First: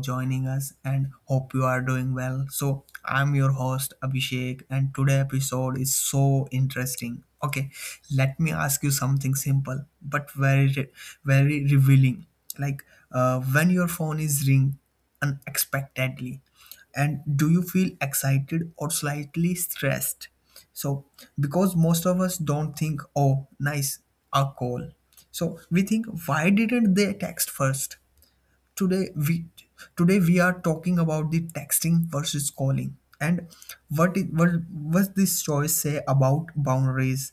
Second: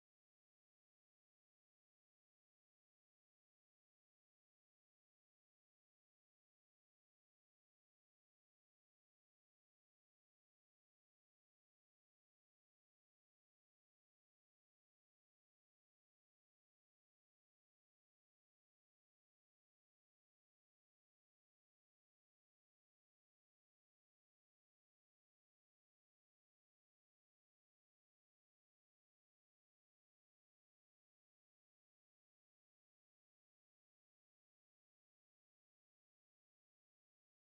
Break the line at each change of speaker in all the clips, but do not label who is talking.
joining us and hope you are doing well. So, I'm your host Abhishek and today episode is so interesting. Okay, let me ask you something simple but very revealing. Like when your phone is ring unexpectedly and do you feel excited or slightly stressed? So, because most of us don't think, oh, nice, a call. So, we think, why didn't they text first? today we today we are talking about the texting versus calling and what it, what this choice say about boundaries,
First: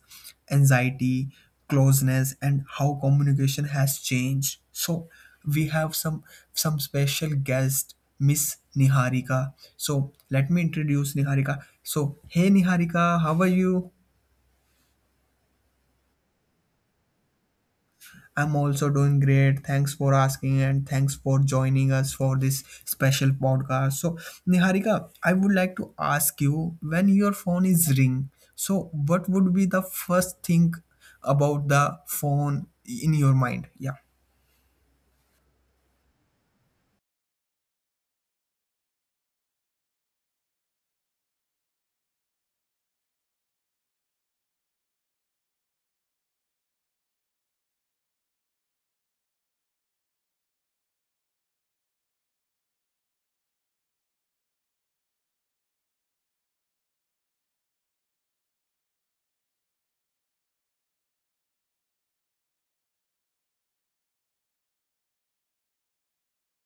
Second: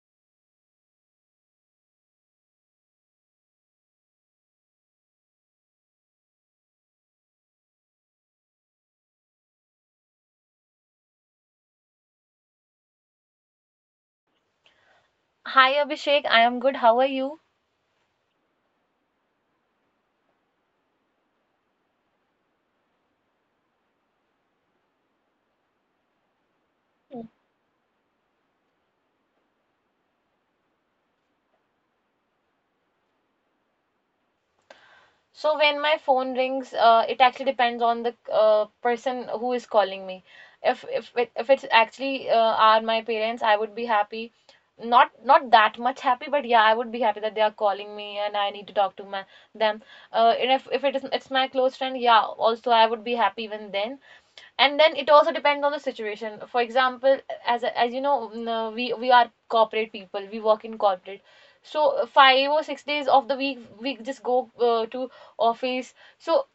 anxiety, closeness and how communication has changed. So we have some special guest Miss Niharika. So let me introduce Niharika. So hey Niharika, how are you?
Hi Abhishek, I am good. How are you?
I'm also doing great. Thanks for asking and thanks for joining us for this special podcast. So, Niharika, I would like to ask you when your phone is ring, so what would be the first thing about the phone in your mind? Yeah.
So when my phone rings, it actually depends on the person who is calling me. If it's actually are my parents, I would be happy. Not that much happy, but yeah, I would be happy that they are calling me and I need to talk to my them. And if it's my close friend, yeah, also I would be happy even then. And then it also depends on the situation, for example, as you know we are corporate people, we work in corporate. So 5 or 6 days of the week we just go to office. So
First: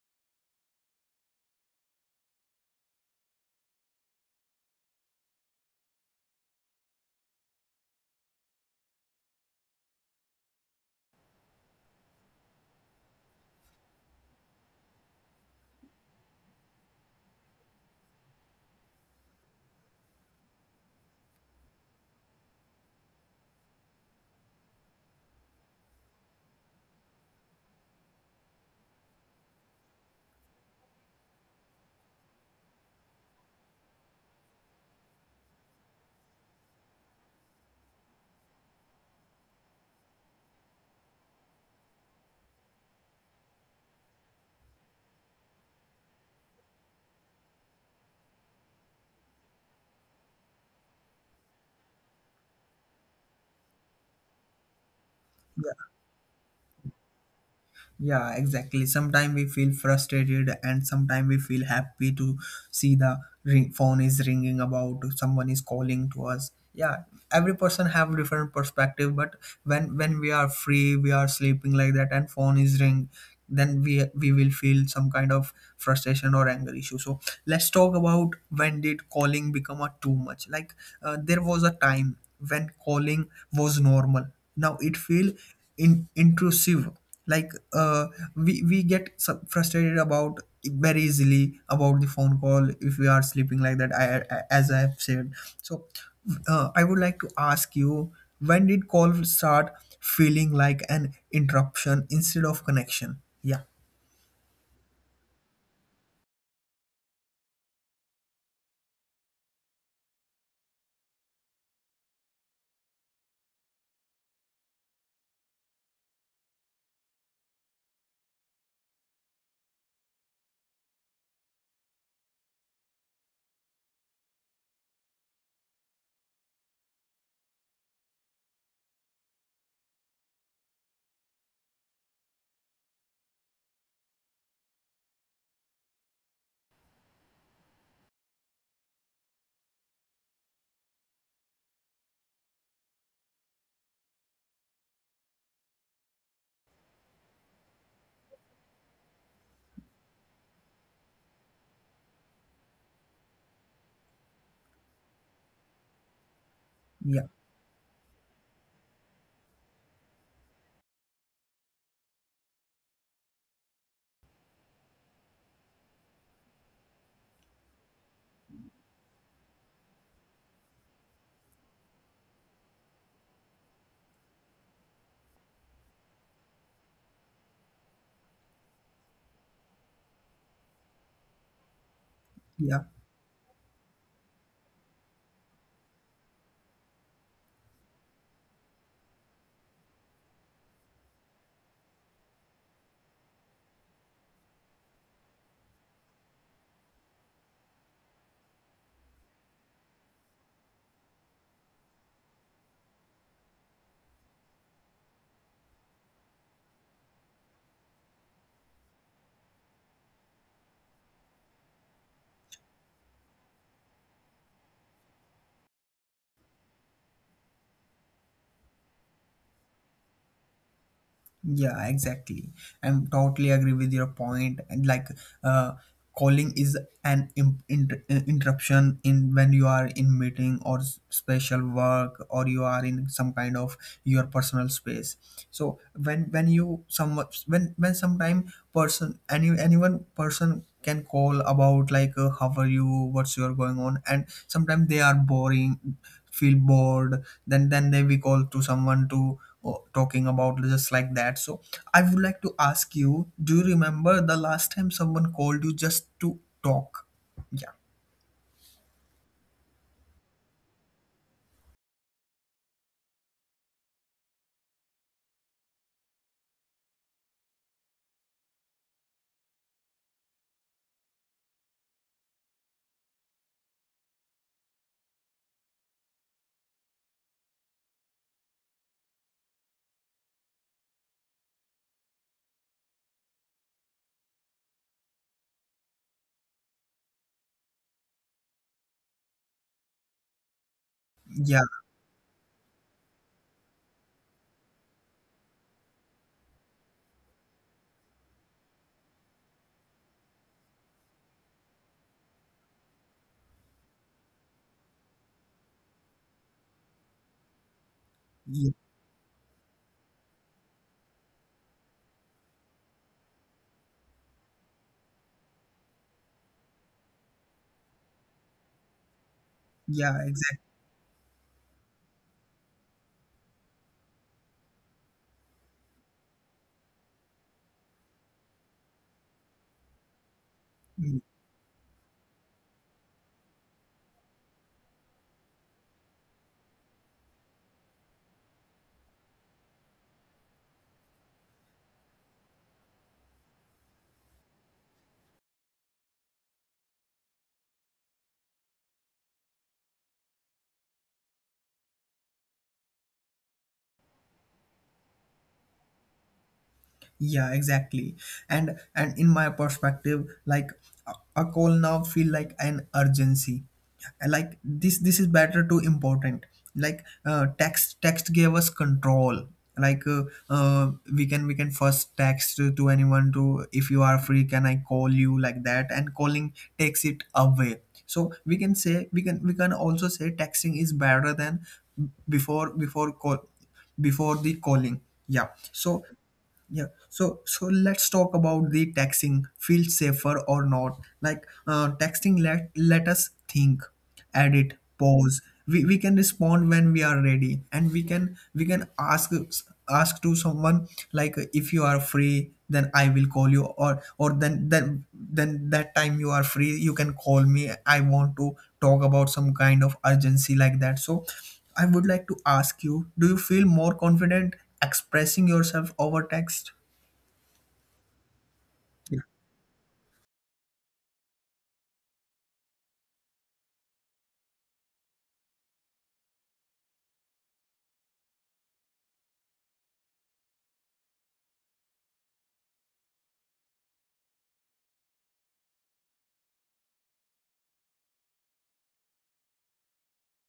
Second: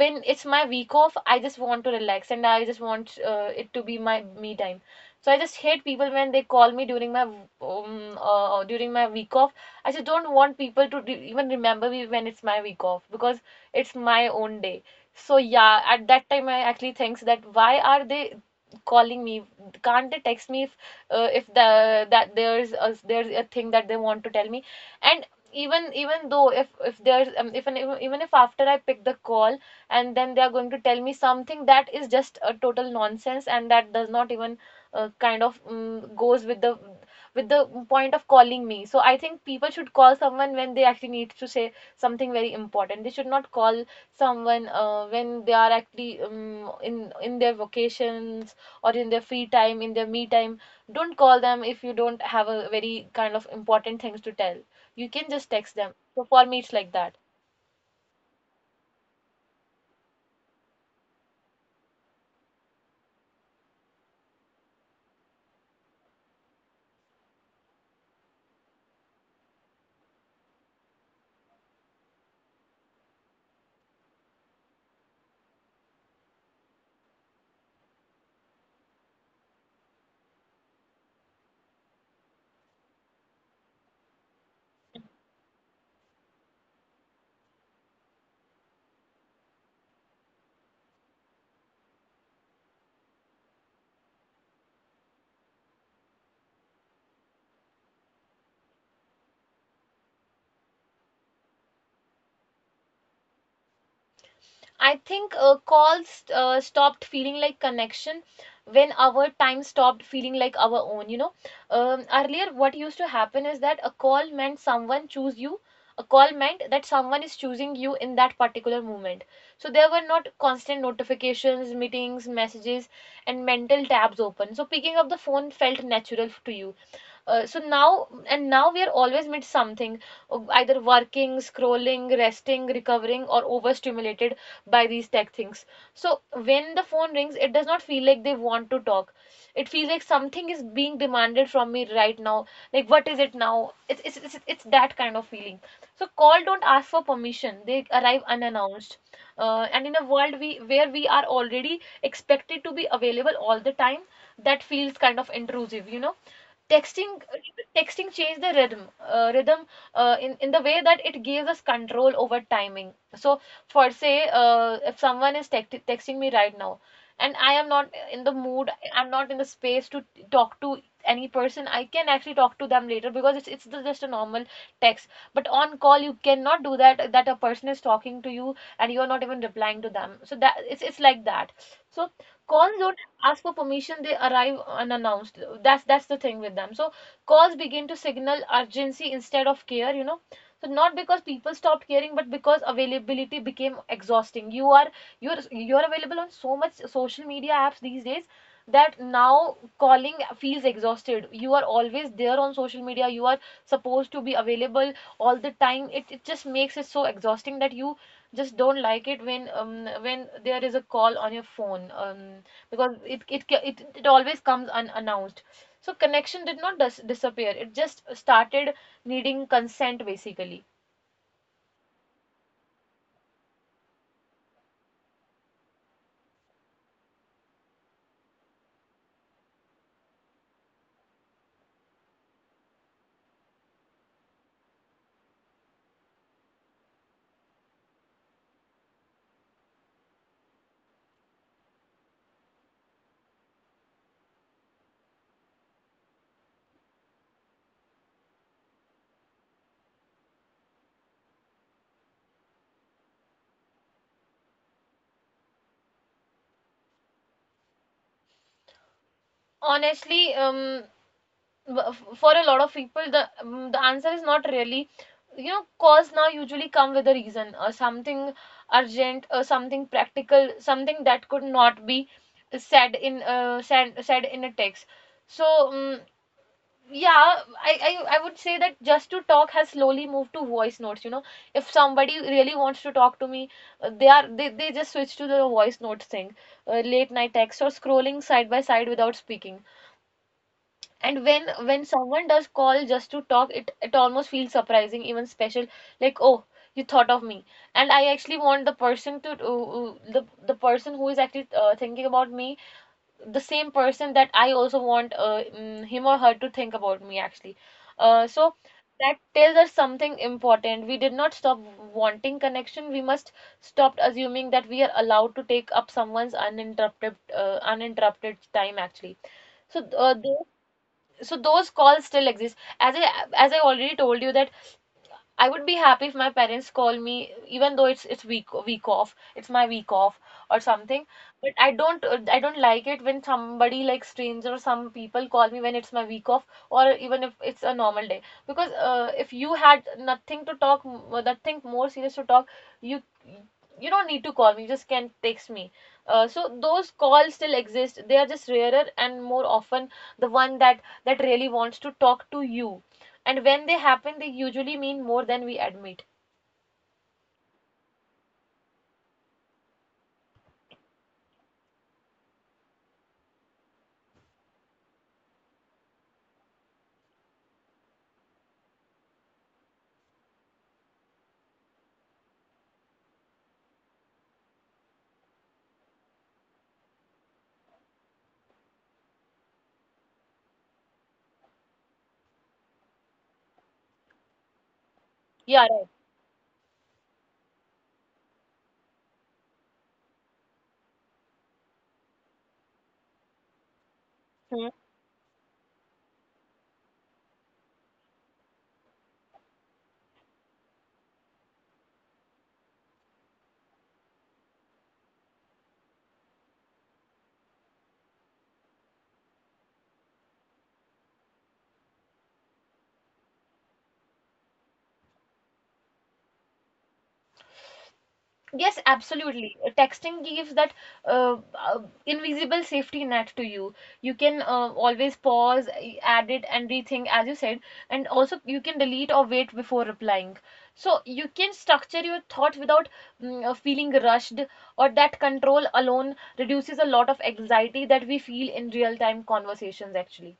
when it's my week off, I just want to relax and I just want it to be my me time. So I just hate people when they call me during my week off. I just don't want people to even remember me when it's my week off because it's my own day. So yeah, at that time I actually thinks that why are they calling me? Can't they text me if the that there's a thing that they want to tell me? And even though if there's if an, even even if after I pick the call and then they are going to tell me something that is just a total nonsense and that does not even kind of goes with the point of calling me. So I think people should call someone when they actually need to say something very important. They should not call someone when they are actually in their vacations, or in their free time, in their me time. Don't call them if you don't have a very kind of important things to tell. You can just text them. So for me, it's like that.
Yeah, exactly. Sometimes we feel frustrated, and sometimes we feel happy to see the ring, phone is ringing about someone is calling to us. Yeah, every person have different perspective, but when we are free, we are sleeping like that, and phone is ring, then we will feel some kind of frustration or anger issue. So let's talk about when did calling become a too much? There was a time when calling was normal now it feel intrusive, like uh, we get frustrated about very easily about the phone call if we are sleeping like that. As I have said. So I would like to ask you when did call start feeling like an interruption instead of connection? Yeah,
I think calls stopped feeling like connection when our time stopped feeling like our own, you know. Earlier what used to happen is that a call meant someone choose you, a call meant that someone is choosing you in that particular moment. So there were not constant notifications, meetings, messages and mental tabs open, so picking up the phone felt natural to you. So now and now we are always mid something, either working, scrolling, resting, recovering or overstimulated by these tech things. So when the phone rings, it does not feel like they want to talk. It feels like something is being demanded from me right now. Like what is it now? It's that kind of feeling. So call don't ask for permission. They arrive unannounced. And in a world we where we are already expected to be available all the time, that feels kind of intrusive, you know.
yeah,
texting Texting changed the rhythm in the way that it gives us control over timing. So for say, if someone is texting me right now and I am not in the mood, I'm not in the space to talk to any person, I can actually talk to them later, because it's just a normal text. But on call you cannot do that, that a person is talking to you and you're not even replying to them, so that it's like that. So cons
yeah.
don't ask for permission, they arrive unannounced. That's the thing with them. So calls begin to signal urgency instead of care, you know. So not because people stopped caring, but because availability became exhausting. You are you're available on so much social media apps these days that now calling feels exhausted. You are always there on social media. You are supposed to be available all the time. It just makes it so exhausting that you just don't like it when there is a call on your phone because it, ca- it always comes unannounced. So connection did not disappear, it just started needing consent basically.
Yeah, exactly. I'm totally agree with your point. And like, uh, calling is an interruption in when you are in meeting or special work or you are in some kind of your personal space. So when sometime person anyone person can call about like how are you, what's your going on and sometimes they are boring, feel bored, then they we call to someone to, oh, talking about just like that. So I would like to ask you, do you remember the last time someone called you just to talk? Yeah,
Honestly, for a lot of people the answer is not really, you know. Calls now usually come with a reason or something urgent or something practical, something that could not be said in said in a text. So um, yeah, I, I would say that just to talk has slowly moved to voice notes. You know, if somebody really wants to talk to me, they just switch to the voice notes thing, late night text or scrolling side by side without speaking. And when
yeah,
when someone does call just to talk, it almost feels surprising, even special. Like, oh, you thought of me. And I actually want the person to the person who is actually thinking about me, the same person that I also want him or her to think about me actually. So
yeah,
that tells us something important. We did not stop wanting connection. We must stop assuming that we are allowed to take up someone's uninterrupted uninterrupted time actually. So
yeah,
uh, those, so those calls still exist. As I already told you that I would be happy if my parents call me, even though it's week week off, it's my week off or something.
exactly.
But I don't like it when somebody like stranger or some people call me when it's my week off or even if it's a normal day. Because if you had nothing to talk, nothing more serious to talk, you you don't need to call me. You just can text me. So those calls still exist. They are just rarer, and more often the one that that really wants to talk to you, and when they happen, they usually mean more than we admit.
Yeah, exactly. And in my perspective, like, a, a call now feel like an urgency. And, like, this is better too important. Text gave us control. Like uh, we can first text to anyone to, if you are free, can I call you like that? And calling takes it away. So we can say, we can also say texting is better than before before call before the calling. Yeah
Yeah, right.
so, yeah, so so let's talk about the texting. Feel safer or not? Texting, let us think, edit,
Hmm.
pause. We can respond when we are ready, and we can ask to someone like, if you are free, then I will call you, or or then that time you are free, you can call me. I want to talk about some kind of urgency like that. So I would like to ask you, do you feel more confident expressing yourself over text?
Yes, absolutely. Texting gives that invisible safety net to you. You can always pause, add it, and rethink, as you said, and also you can delete or wait before replying. So you can structure your thought without feeling rushed, or that control alone reduces a lot of anxiety that we feel in real-time conversations, actually.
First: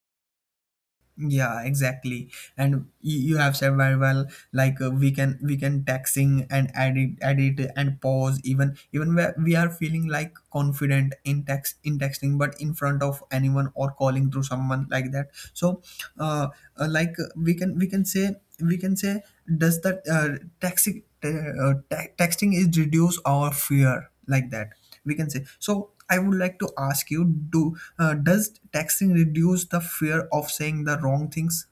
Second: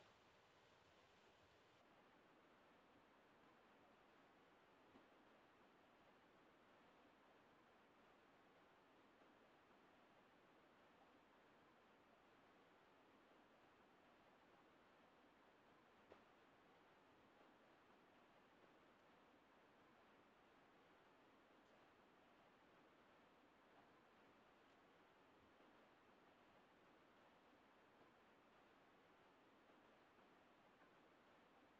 Yeah, exactly. And you have said very well. We can texting and edit and pause, even where we are feeling like confident in texting but in front of anyone or calling through someone like that. So uh, uh like uh, we can we can say we can say does that texting, texting is reduce our fear like that, we can say. So I would like to ask you, do does texting reduce the fear of saying the wrong things?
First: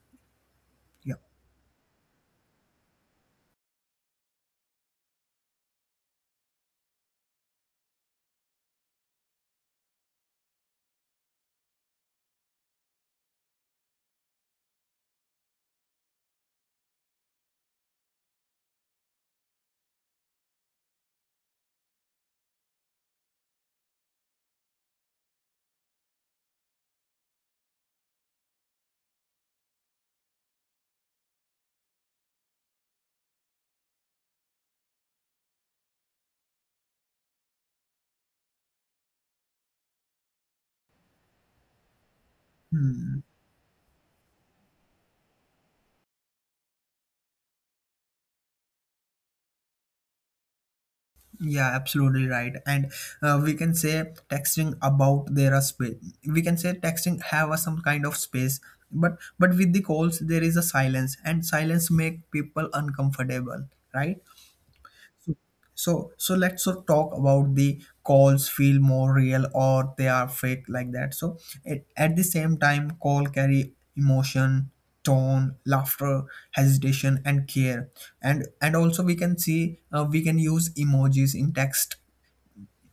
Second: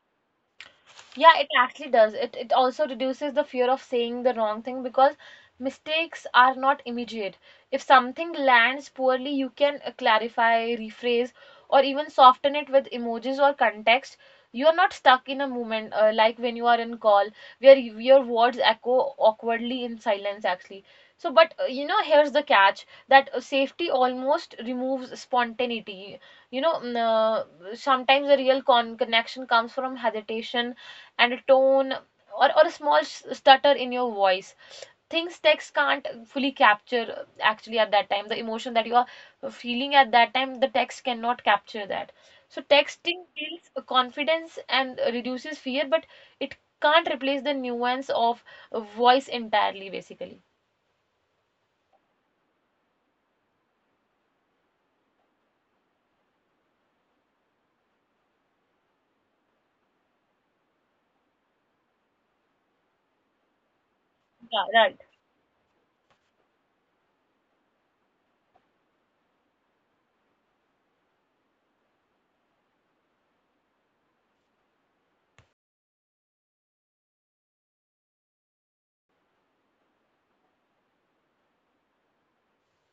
Yeah.
Yeah, it actually does. It also reduces the fear of saying the wrong thing because mistakes are not immediate. If something lands poorly, you can clarify, rephrase, or even soften it with emojis or context. You are not stuck in a moment like when you are in call where your words echo awkwardly in silence actually. So, but you know, here's the catch that safety almost removes spontaneity. You know, sometimes the real connection comes from hesitation and a tone or a small stutter in your voice, things text can't fully capture, actually at that time the emotion that you are feeling at that time the text cannot capture that. So
Hmm.
texting builds confidence and reduces fear, but it can't replace the nuance of voice entirely basically.
Yeah, absolutely right. And we can say texting about there are space. We can say texting have some kind of space, but with the calls there is a silence and silence make people uncomfortable, right?
Yeah, right.
So so let's so talk about the calls feel more real or they are fake like that. So, it, at the same time, call carry emotion, tone, laughter, hesitation, and care. And also we can see, we can use emojis in text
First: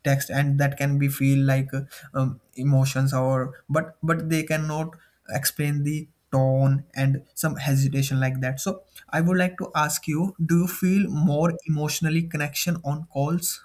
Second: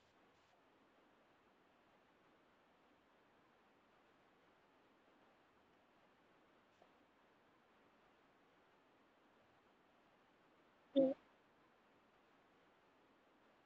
text and that can be feel like emotions or but they cannot explain the tone and some hesitation like that. So I would like to ask you, do you feel more emotionally connection on calls?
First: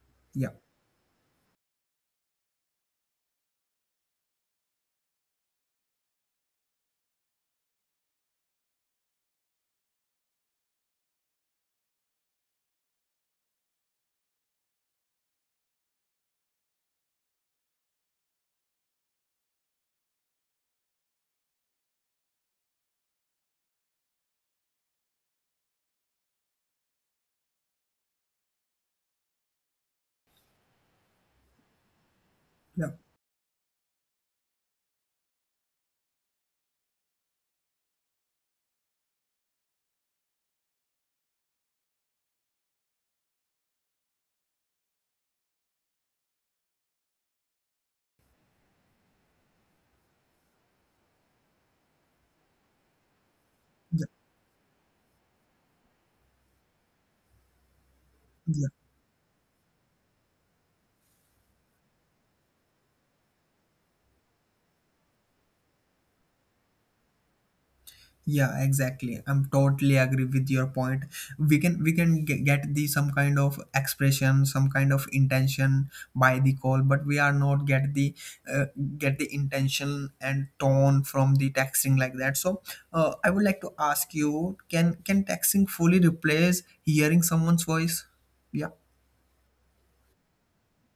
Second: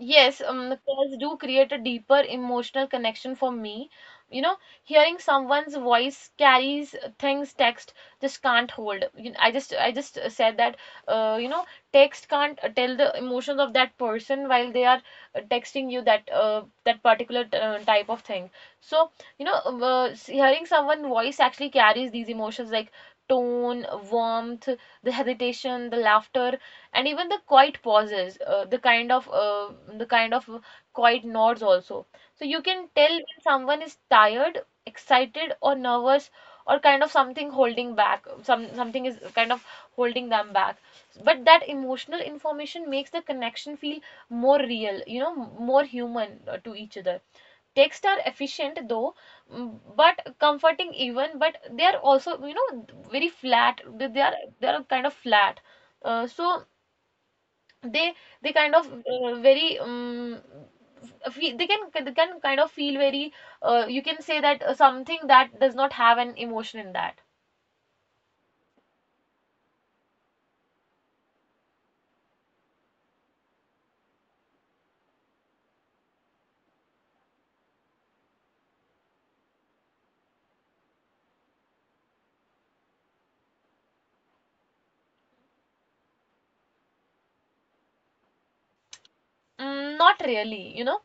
Yes,
Yeah,
the pairs do create a deeper emotional connection for me. You know, hearing someone's voice carries things text just can't hold. You I just said that you know text can't tell the emotions of that person while they are texting you that that particular type of thing. So you know, hearing someone's voice actually carries these emotions like tone, warmth, the hesitation, the laughter and even the quiet pauses, the kind of quiet nods also. So you can
yeah.
tell when someone is tired, excited or nervous, or kind of something holding back, some something is kind of holding them back. But that emotional information makes the connection feel more real, you know, more human to each other. Texts are efficient though, but comforting even, but they are also you know very flat, they are kind of flat. So they they
Yeah.
kind of very they can kind of feel very you can say that something that does not have an emotion in that.
Yeah, exactly. I'm totally agree with your point. We can get the some kind of expression, some kind of intention by the call, but we are not get the uh, get the intention and tone from the texting like that. So, I would like to ask you, can texting fully replace hearing someone's voice? Yeah,
Mm, not really, you know.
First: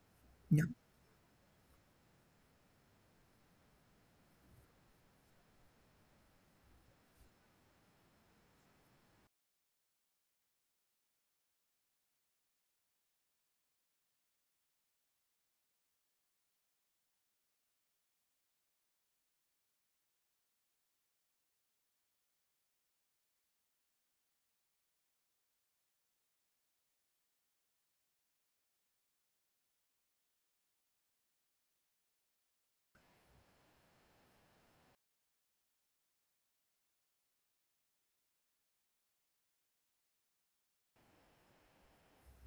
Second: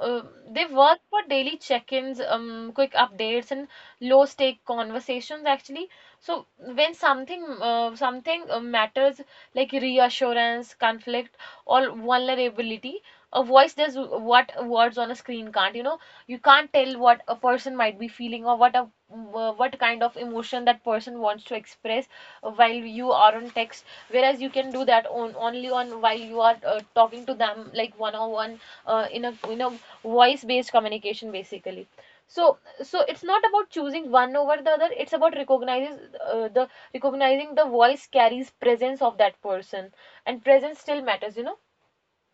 Uh,
yeah.
they work for daily check-ins, quick updates, and low-stake conversations actually. So when something something matters, like reassurance, conflict, or vulnerability, a voice does what words on a screen can't. You can't tell what a person might be feeling or what kind of emotion that person wants to express while you are on text, whereas you can do that on only on while you are talking to them, like one on one, in a voice based communication basically. So so it's not about choosing one over the other, it's about uh, the recognizing the voice carries presence of that person, and presence still matters.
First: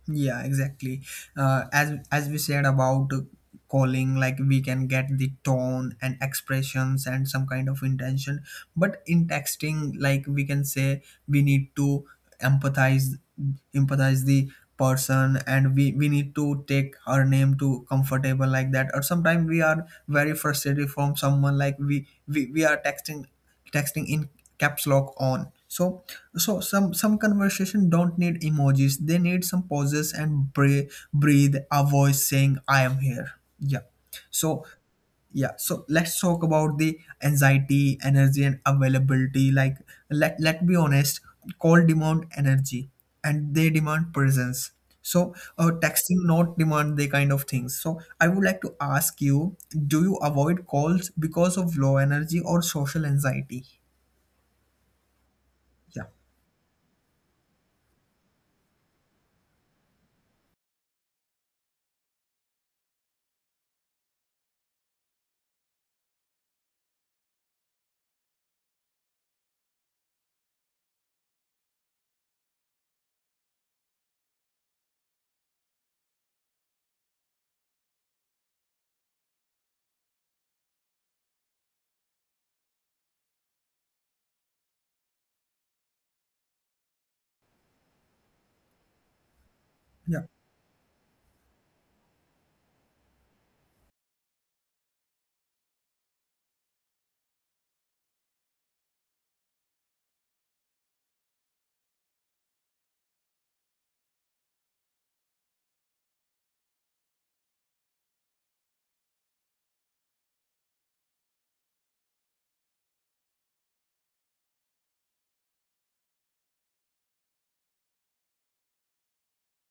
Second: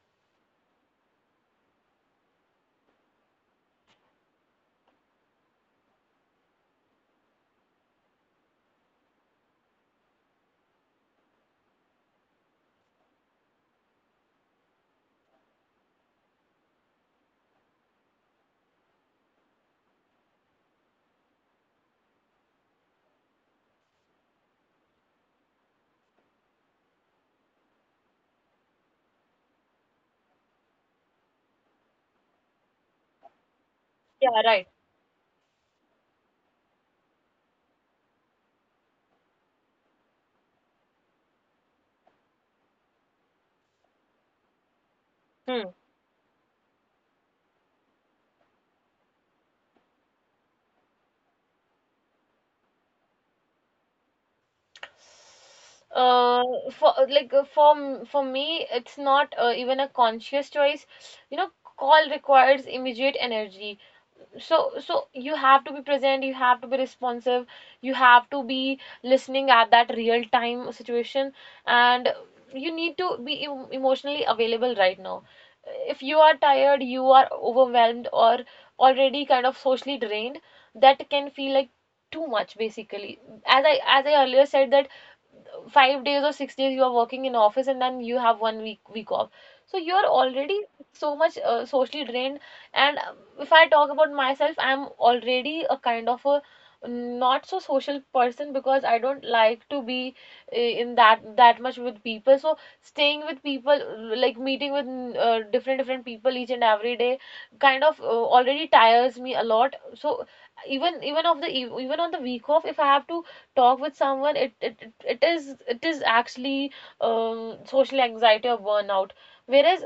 Yeah, exactly. As we said about calling, like we can get the tone and expressions and some kind of intention. But in texting, like we can say we need to empathize empathize the person and we need to take her name to comfortable like that, or sometimes we are very frustrated from someone like we are texting in caps lock on. So so some conversation don't need emojis, they need some pauses and breathe a voice saying I am here. Yeah.
Yeah, right.
So yeah, so let's talk about the anxiety, energy and availability. Like, let let be honest, call demand energy and they demand presence. So
Hmm.
texting not demand the kind of things. So I would like to ask you, do you avoid calls because of low energy or social anxiety? Yeah,
Uh for like uh, for m- for me, it's not even a conscious choice you know Call requires immediate energy, so you have to be present, you have to be responsive, you have to be listening at that real time situation, and you need to be emotionally available right now. If you are tired, you are overwhelmed, or already kind of socially drained, that can feel like too much basically. As I earlier said that 5 days or 6 days you are working in office, and then you have one week off, so you're
yeah,
already so much socially drained. And if I talk about myself, I'm already a kind of a, not so social person, because I don't like to be in that much with people. So staying with people, like meeting with different people each and every day, kind of already tires me a lot. So even on the week off, if I have to talk with someone, it is actually social anxiety or burnout. whereas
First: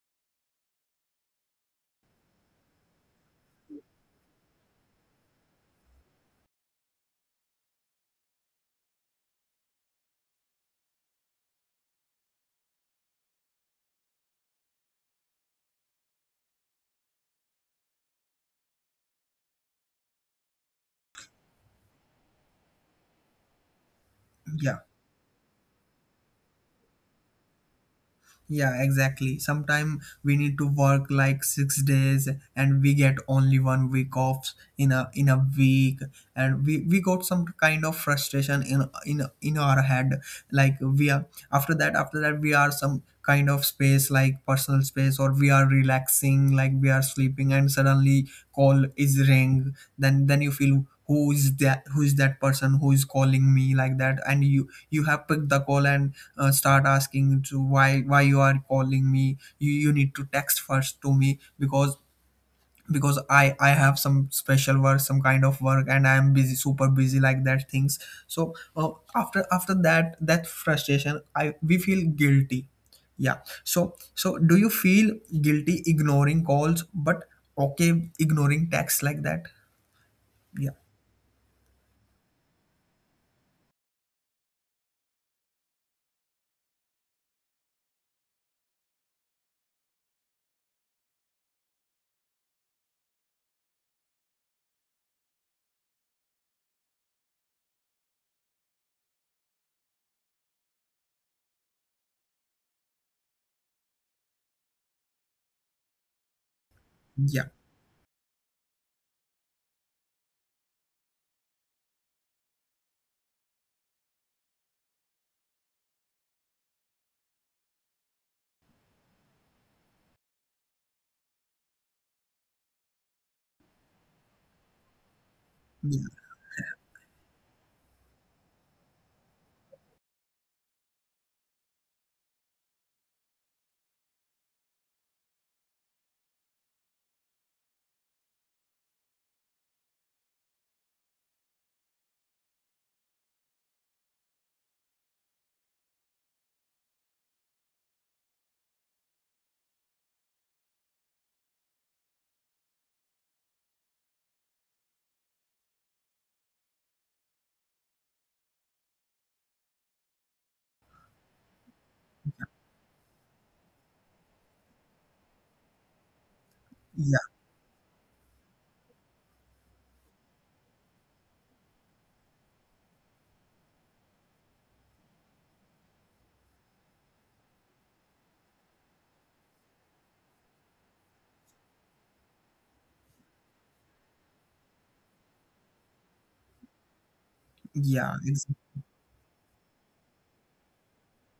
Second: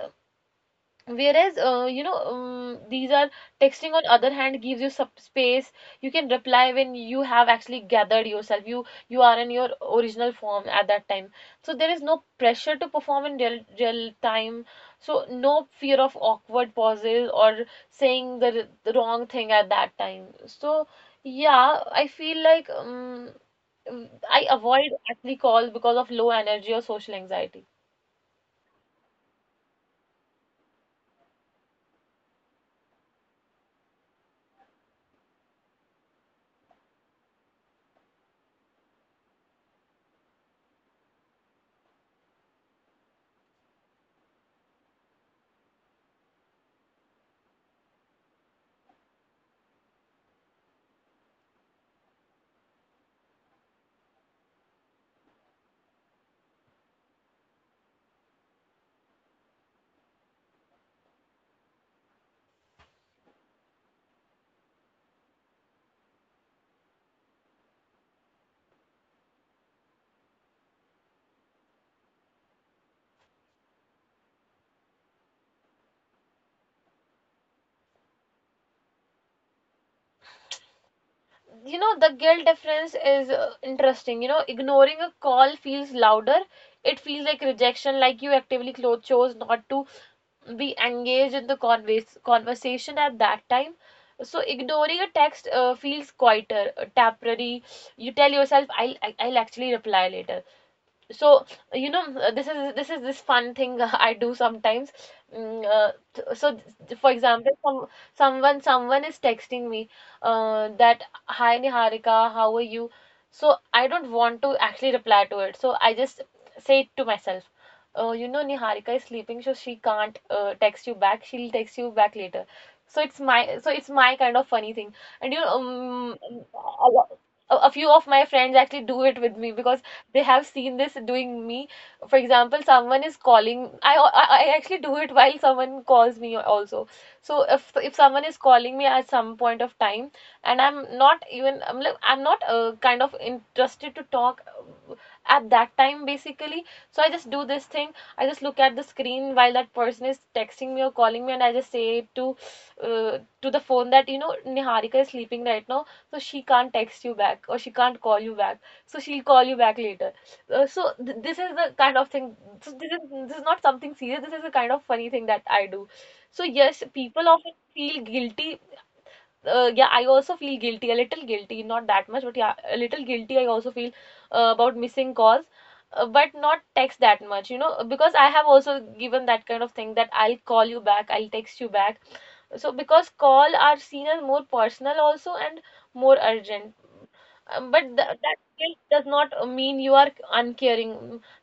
whereas you know these are texting on other hand gives you sub space. You can reply when you have actually gathered yourself, you are in your original form at that time. So there is no pressure to perform in real time, so no fear of awkward pauses or saying the wrong thing at that time. So yeah, I feel like, I
yeah.
avoid actually calls because of low energy or social anxiety.
Yeah, exactly. Sometimes we need to work like 6 days and we get only one week off in a week and we got some kind of frustration in in our head. Like we are after that we are some kind of space like personal space or we are relaxing like we are sleeping and suddenly call is ring, then you feel who is that person who is calling me like that and you have picked the call and start asking to, why you are calling me, you need to text first to me because because I have some special work, some kind of work and I am busy, super busy, like that things. So after that that frustration, I we feel guilty. Yeah. So so do you feel guilty ignoring calls but okay ignoring texts like that? Yeah,
You know, the guilt difference is interesting. You know, ignoring a call feels louder. It feels like rejection, like you actively chose not to be engaged in the conversation at that time. So ignoring a text feels quieter, temporary. You tell yourself, I'll actually reply later. So you know this is this is this fun thing I do sometimes. For
yeah,
example, someone is texting me that, hi Niharika, how are you? So I don't want to actually reply to it, so I just say it to myself. Oh, you know, Niharika is sleeping, so she can't text you back. She'll text you back later. So it's my kind of funny thing. And you know, a, lo- a few of my friends actually do it with me because they have seen this doing me. For example, someone is calling, I actually do it while someone calls me also. So if someone is calling me at some point of time, and I'm not even I'm like I'm not kind of interested to talk uh, at that time basically, so I just do this thing. I just look at the screen while that person is texting me or calling me, and I just say to the phone that, you know, Niharika is sleeping right now, so she can't text you back or she can't call you back, so she'll call you back later. So th this is the kind of thing. So this is not something serious. This is the kind of funny thing that I do. So yes,
yeah.
people often feel guilty. Yeah, I also feel guilty, a little guilty, not that much, but yeah, a little guilty. I also feel about missing calls, but not text that much, because I have also given that kind of thing that I'll call you back, I'll text you back. So because call are seen as more personal also, and more urgent. But th
Yeah,
that
ex-
guilt does not mean you are uncaring.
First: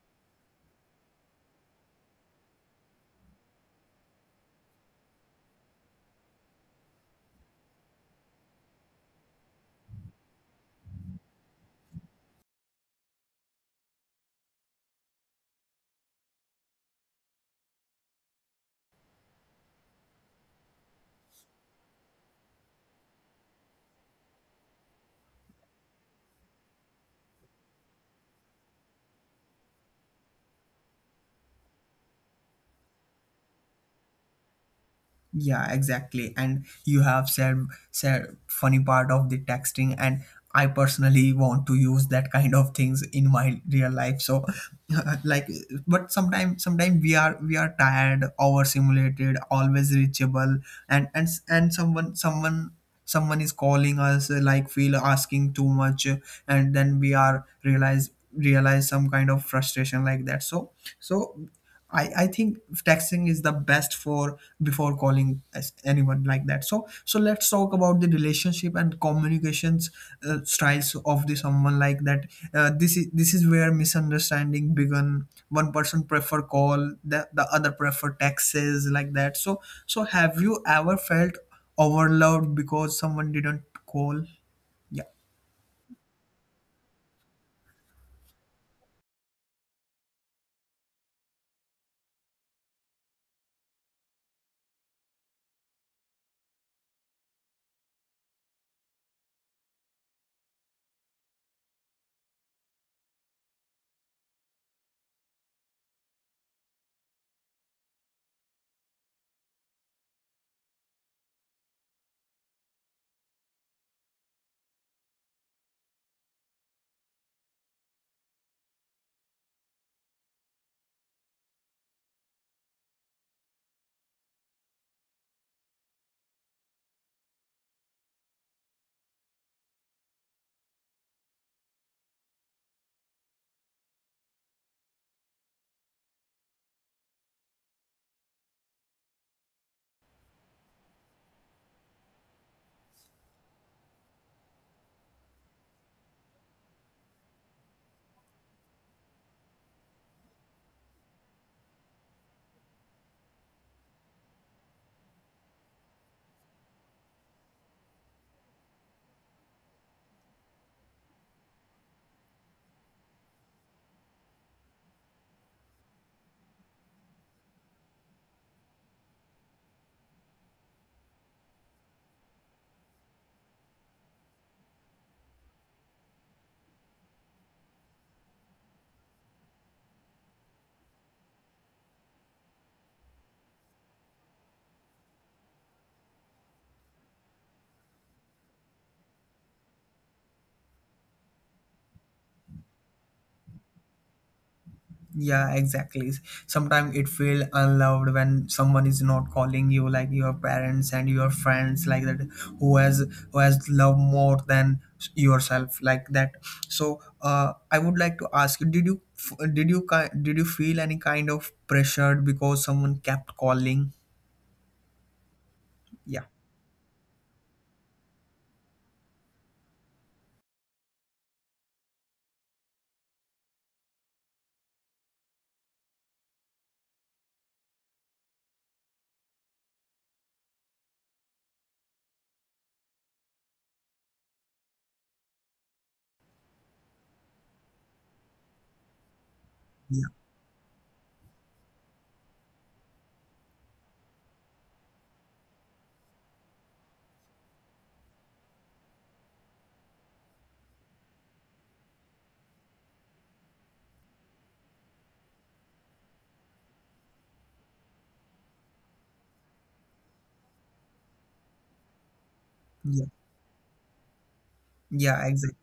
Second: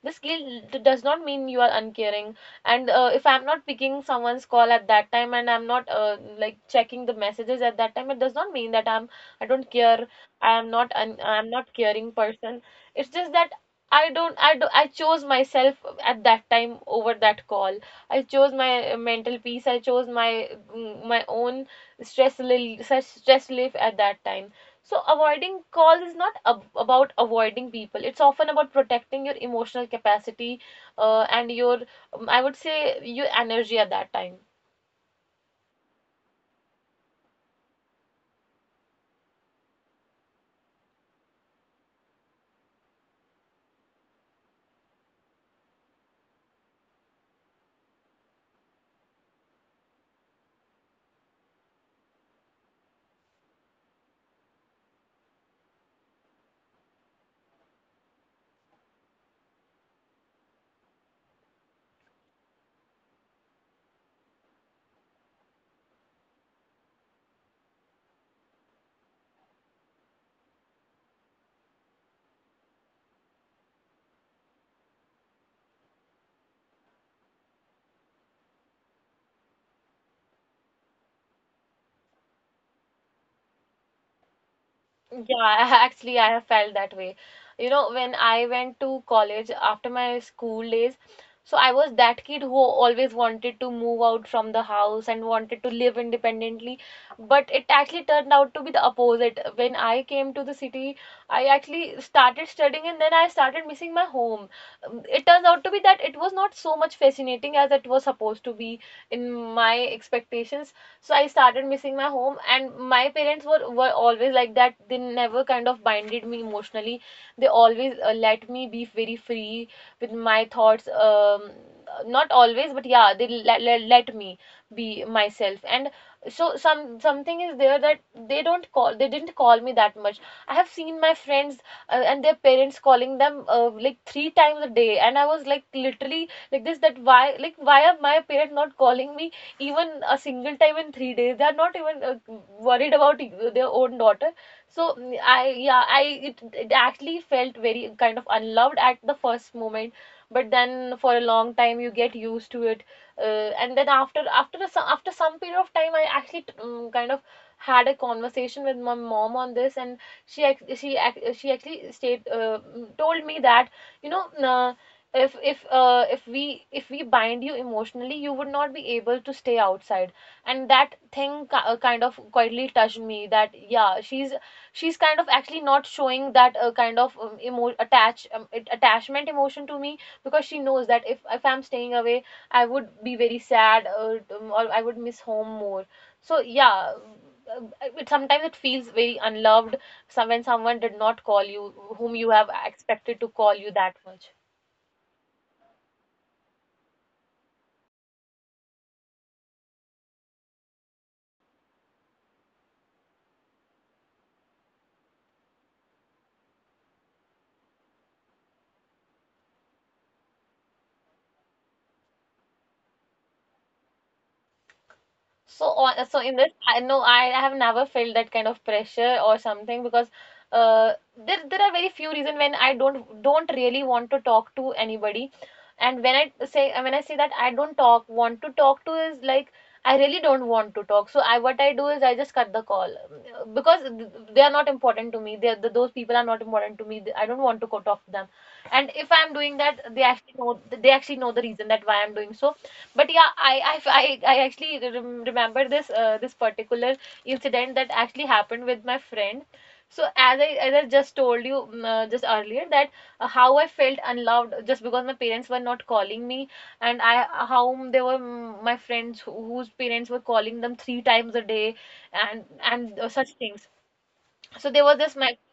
This guilt does not mean you are uncaring. And if I'm not picking someone's call at that time, and I'm not like checking the messages at that time, it does not mean that I don't care. I'm not caring person. It's just that I don't I do I chose myself at that time over that call. I chose my mental peace, I chose my own stress relief at that time. So avoiding calls is not about avoiding people, it's often about protecting your emotional capacity, and your I would say you energy at that time.
yeah, exactly. And you have said funny part of the texting, and I personally want to use that kind of things in my real life. So, like, but sometimes we are tired, overstimulated, always reachable, and and someone is calling us like feel asking too much, and then we are realize some kind of frustration like that. So so I think texting is the best for before calling as anyone like that. So so let's talk about the relationship and communications styles of the someone like that. This is where misunderstanding begun. One person prefer call, the other prefer texts like that. So so have you ever felt overloaded because someone didn't call? Yeah.
Yeah, I have felt that way. When I went to college after my school days, so I was that kid who always wanted to move out from the house and wanted to live independently. But it actually turned out to be the opposite. When I came to the city, I actually started studying and then I started missing my home. It turns out to be that it was not so much fascinating as it was supposed to be in my expectations. So I started missing my home, and my parents were always like that, they never kind of binded me emotionally. They always let me be very free with my thoughts. Not always, but yeah, they let me be myself. And so something is there, that they didn't call me that much. I have seen my friends and their parents calling them like three times a day, and I was like, literally like this, that why are my parents not calling me? Even a single time in 3 days, they are not even worried about their own daughter. So mm, I yeah I it, it actually felt very kind of unloved at the first moment. But then for a long time you get used to it. And then after some period of time, I actually kind of had a conversation with my mom on this. And she ac- she ac- she actually state told me that, you know uh, if we bind you emotionally, you would not be able to stay outside. And that thing kind of quietly touched me, that yeah, she's kind of actually not showing that kind of attachment emotion to me, because she knows that if I'm staying away, I would be very sad, or I would miss home more. So yeah, sometimes it feels very unloved some when someone did not call you, whom you have expected to call you that much.
Yeah, exactly. Sometimes it feel unloved when someone is not calling you, like your parents and your friends, like that, who has love more than yourself, like that. So, I would like to ask you, Did you f- did you ki- did you feel any kind of pressured because someone kept calling?
So on,
Yeah,
so in this, I know I have never felt that kind of pressure or something, because uh, there are very few reasons when I don't really want to talk to anybody. And when I say that I don't talk want to talk to, is like, I really don't want to talk. So I what I do is, I just cut the call, because they are not important to me. They are- th those people are not important to me, I don't want to go talk to them. And if I'm doing
yeah,
that, they actually know the reason that why I'm doing so. But yeah, I actually remember this particular incident that actually happened with my friend. So as I just told you, just earlier, that how I felt unloved, just because my parents were not calling me. And I how they were mm, my friends, whose parents were calling them three times a day, and
yeah,
such things. So there was
yeah,
this my
exactly.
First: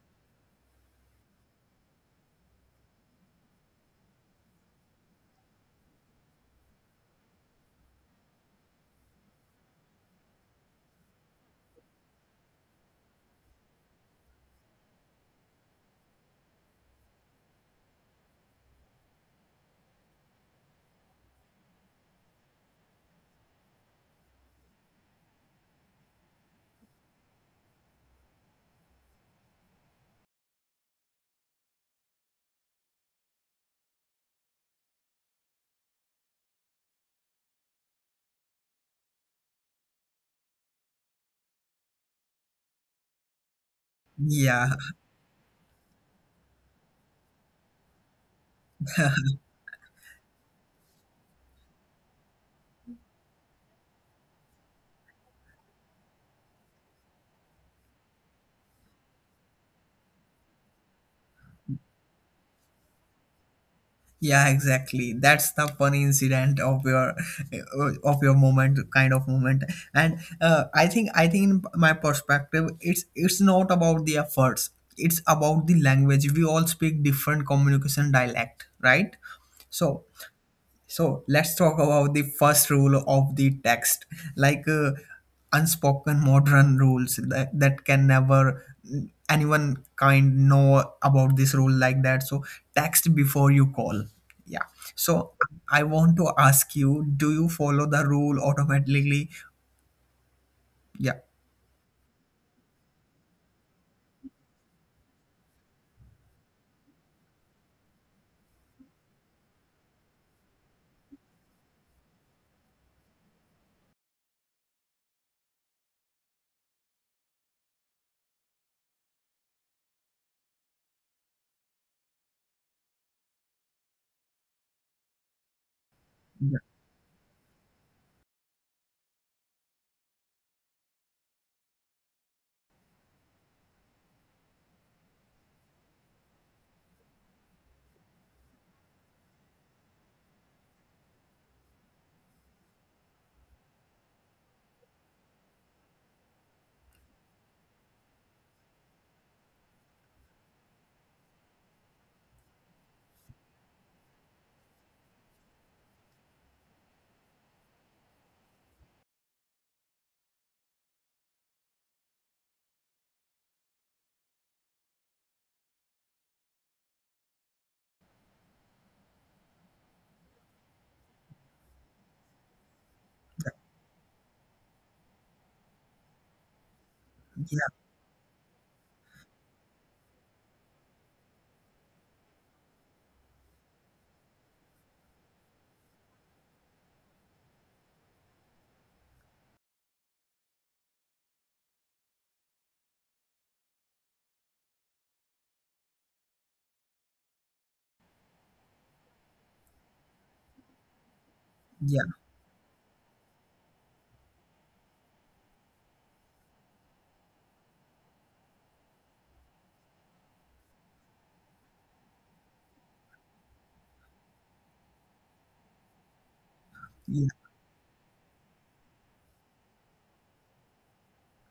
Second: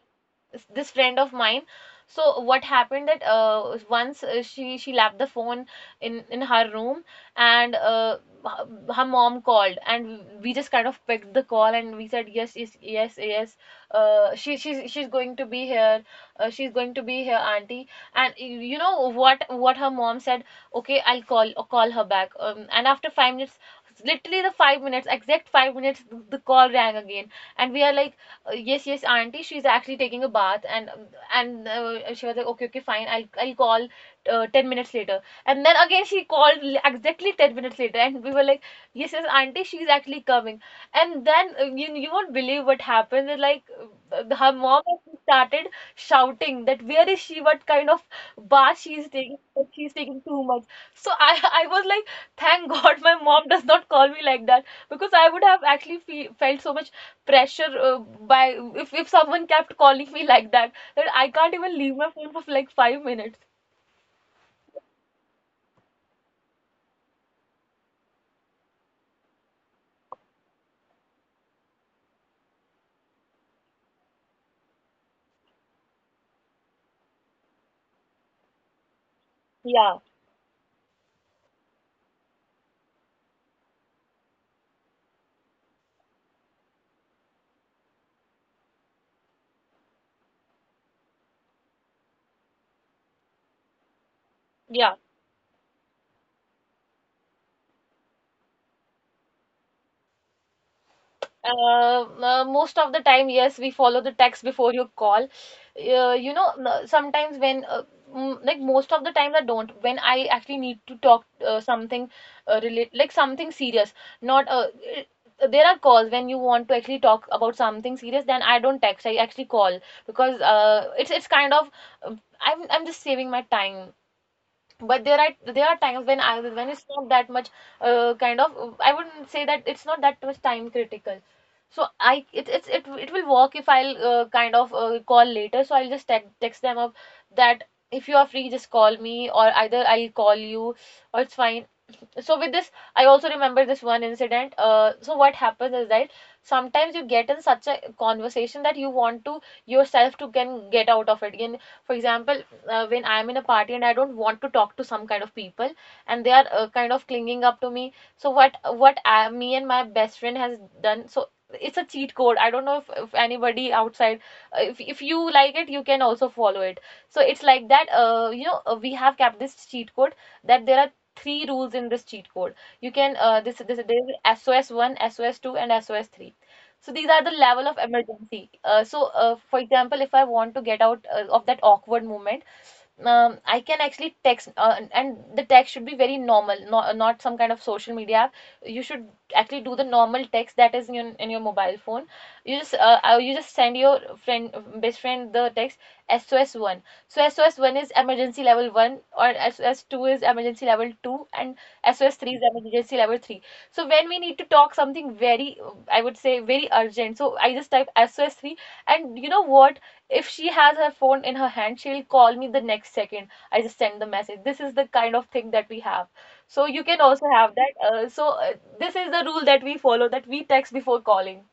this friend of mine. So what happened that once, she left the phone in her room. And her her mom called, and we just kind of picked the call and we said yes, yes, yes, yes, she's going to be here, she's going to be here, auntie. and y- you know what her mom said? Okay, I'll call, call her back, and after 5 minutes, literally the 5 minutes, exact 5 minutes, the call rang again, and we are like, yes, yes, auntie, she's actually taking a bath. And she was like, okay, okay, fine, I'll call 10 minutes later. And then again she called, exactly 10 minutes later, and we were like, yes, yes, auntie, she's actually coming. And then, you won't believe what happened. It's like, her
Yeah.
mom actually started shouting that, where is she? What kind of bath she is taking that she's taking too much? So I I was like, thank god my mom does not call me like that, because I would have actually felt so much pressure, by if someone kept calling me like that, that I can't even leave my phone for like 5 minutes.
Yeah, exactly. That's the funny incident of your moment, kind of moment. And I think in my perspective, it's not about the efforts. It's about the language. We all speak different communication dialect, right?
Yeah,
So so let's talk about the first rule of the text, like uh, unspoken modern rules that, that can never anyone kind know about this rule like that. So text before you call. Yeah.
yeah.
So I want to ask you, do you follow the rule automatically? Yeah.
Most of the time, yes, we follow the text before you call. You know, sometimes when, like, most of the time I don't. When I actually need to talk something like something serious, not it- there are calls when you want to actually talk about something serious. Then I don't text, I actually call, because it's kind of, I'm just saving my time. But there are, there are times when I,
Yeah.
when it's not that much, kind of, I wouldn't say that, it's not that much time critical. So I, it it's, it will work if I'll, kind of, call later. So I'll just text them up that, if you are free, just call me, or either I'll call you, or it's fine. So with this I also remember this one incident. So what happens is that sometimes you get in such a conversation that you want to yourself to can get out of it again. For example, when I'm in a party and I don't want to talk to some kind of people, and they are, kind of clinging up to me. So what, me and my best friend has done, so it's a cheat code. I don't know if anybody outside, if you like it, you can also follow it. So it's like that, you know, we have kept this cheat code that there are three rules in this cheat code. You can, this this there is SOS one, SOS two, and SOS three. So these are the level
Yeah.
of emergency. For example, if I want to get out of that awkward moment, I can actually text, and the text should be very normal, not some kind of social media app. You should actually do the normal text that is in in your mobile phone. You just send your friend, best friend, the text SOS one. So SOS one is emergency level one, or SOS two is emergency level two, and
Yeah.
SOS three is emergency level three. So when we need to talk something very, I would say very urgent. So I just type SOS three, and you know what? If she has her phone in her hand, she'll call me the next second. I just send the message. This is the kind of thing that we have. So you can also have that. Uh, so uh, this is the rule that we follow, that we text before calling.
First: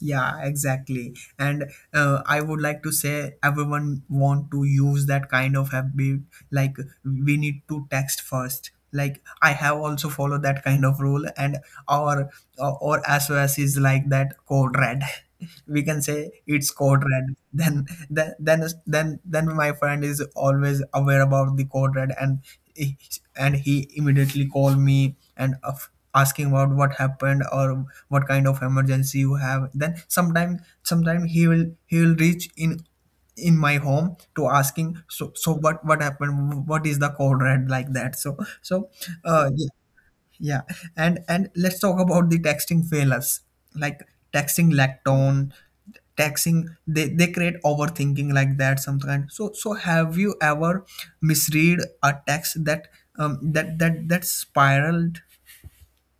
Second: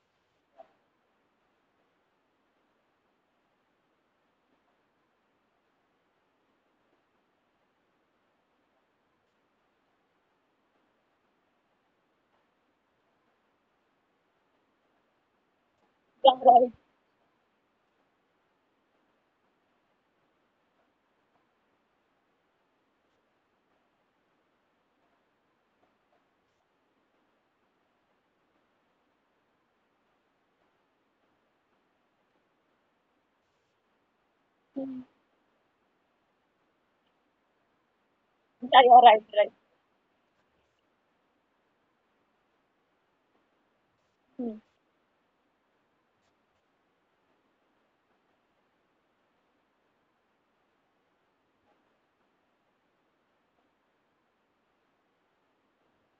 Yeah, exactly. And I would like to say everyone want to use that kind of habit. Like, we need to text first. Like, I have also followed that kind of rule and our, or as well as is like that, code red. We can say
Yeah, right.
it's code red, then my friend is always aware about the code red, he- and he immediately called me and asking about what happened or what kind of emergency you have. Then sometime he will reach in my home to asking so, so what happened, what is the code red like that. So
Yeah,
so
you're right.
uh yeah, and let's talk about the texting failures, like texting lack tone, texting they create overthinking like that sometimes. So so have you ever misread a text that that spiraled?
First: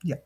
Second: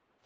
Yeah,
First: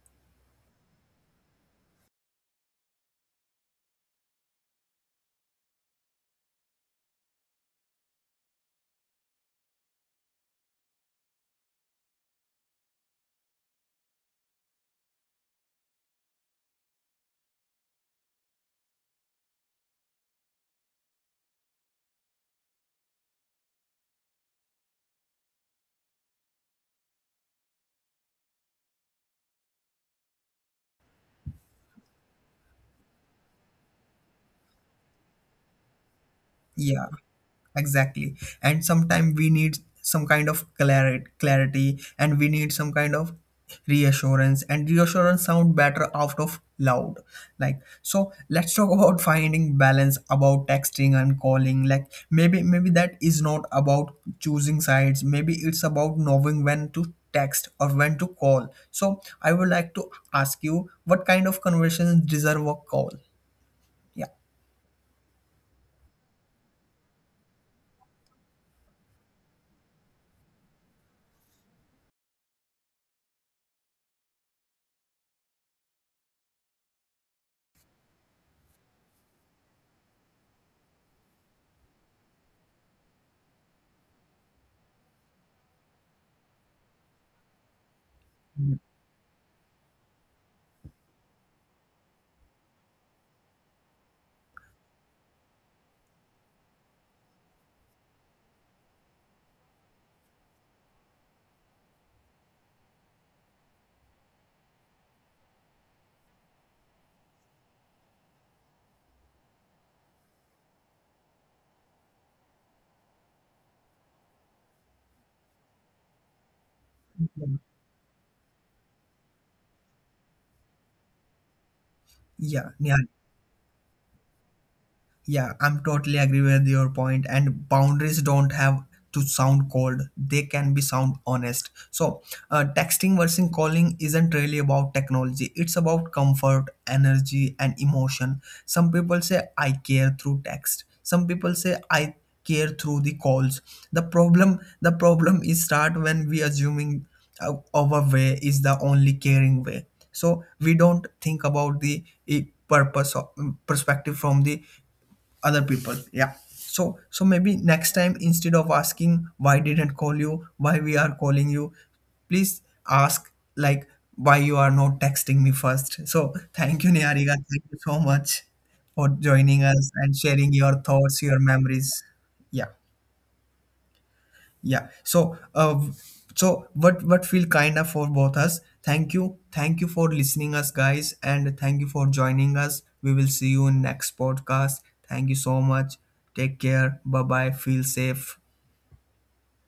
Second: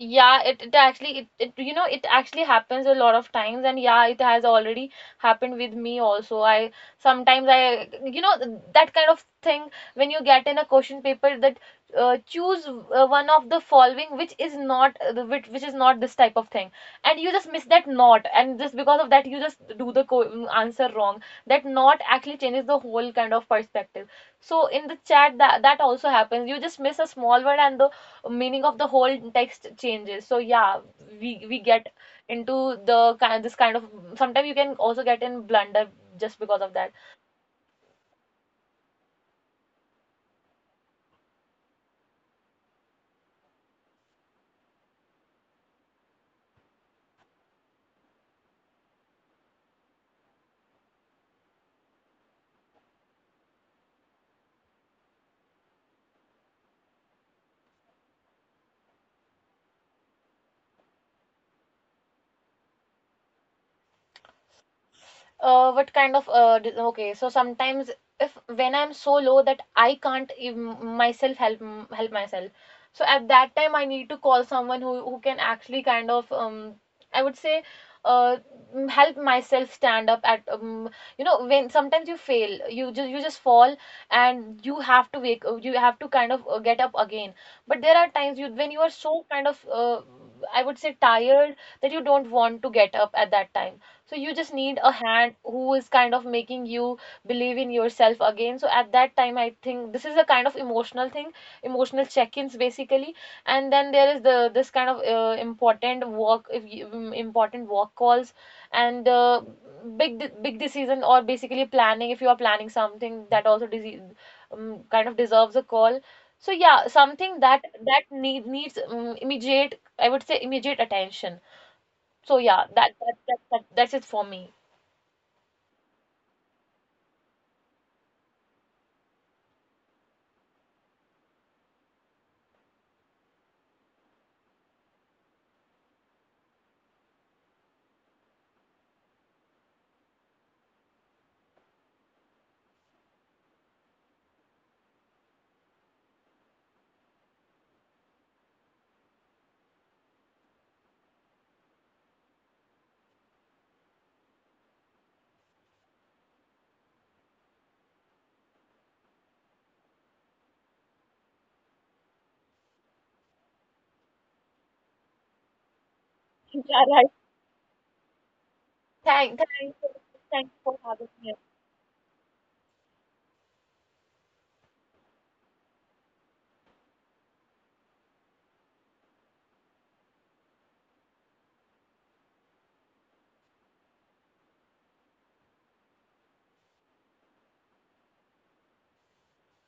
Yeah, it actually, it, you know, it actually happens a lot of times, and yeah, it has already happened with me also. I sometimes, I, you know, that kind of thing when you get in a question paper that, choose one of the following which is not, which is not this type of thing, and you just miss that "not", and just because of that you just do the answer wrong. That "not" actually changes the whole kind of perspective. So in the chat, that also happens. You just miss a small word and the meaning of the whole text changes. So yeah, we get into the kind this kind of, sometimes you can also get in blunder just because of that.
yeah, exactly. And sometimes we need some kind of clarity and we need some kind of reassurance sound better out of loud. Like, so let's talk about finding balance about texting and calling. Like maybe maybe that is not about choosing sides, maybe it's about knowing when to text or when to call. So I would like to ask you, what kind of conversations deserve a call? Yeah,
What kind of, okay, so sometimes if, when I'm so low that I can't ev- myself help help myself, so at that time I need to call someone who can actually kind of, I would say, uh help myself stand up at, you know, when sometimes you fail, you just, fall, and you have to wake, you have to kind of, get up again. But there are times you, when you are so kind of, I would say tired, that you don't want to get up at that time. So you just need a hand who is kind of making you believe in yourself again. So at that time, I think this is a kind of emotional thing, emotional check-ins basically. And then there is the this kind of, important work, if you, mm, important work calls, and, big decision, or basically planning. If you are planning something, that also kind of deserves a call. So yeah, something that needs, immediate, I would say immediate attention. So yeah,
yeah, yeah.
that's it for me.
Yeah, I'm totally agree with your point. And boundaries don't have to sound cold; they can be sound honest. So, texting versus calling isn't really about technology. It's about comfort, energy, and emotion. Some people say I care through text. Some people say I care through the calls. The problem is start when we assuming our way is the only caring way. So we don't think about the purpose of perspective from the other people. Yeah. So so maybe next time instead of asking why didn't call you, why we are calling you, please ask like, why you are not texting me first. So
Yeah,
thank you
right.
Niharika, thank you so much for
Thank,
joining
thank,
us and
Thank
sharing
you
your
for having
thoughts,
me.
your memories. Yeah, yeah. So what feel kind of for both us. Thank you, thank you for listening us guys and thank you for joining us, we will see you in next podcast. Thank you so much. Take care. Bye bye. Feel safe.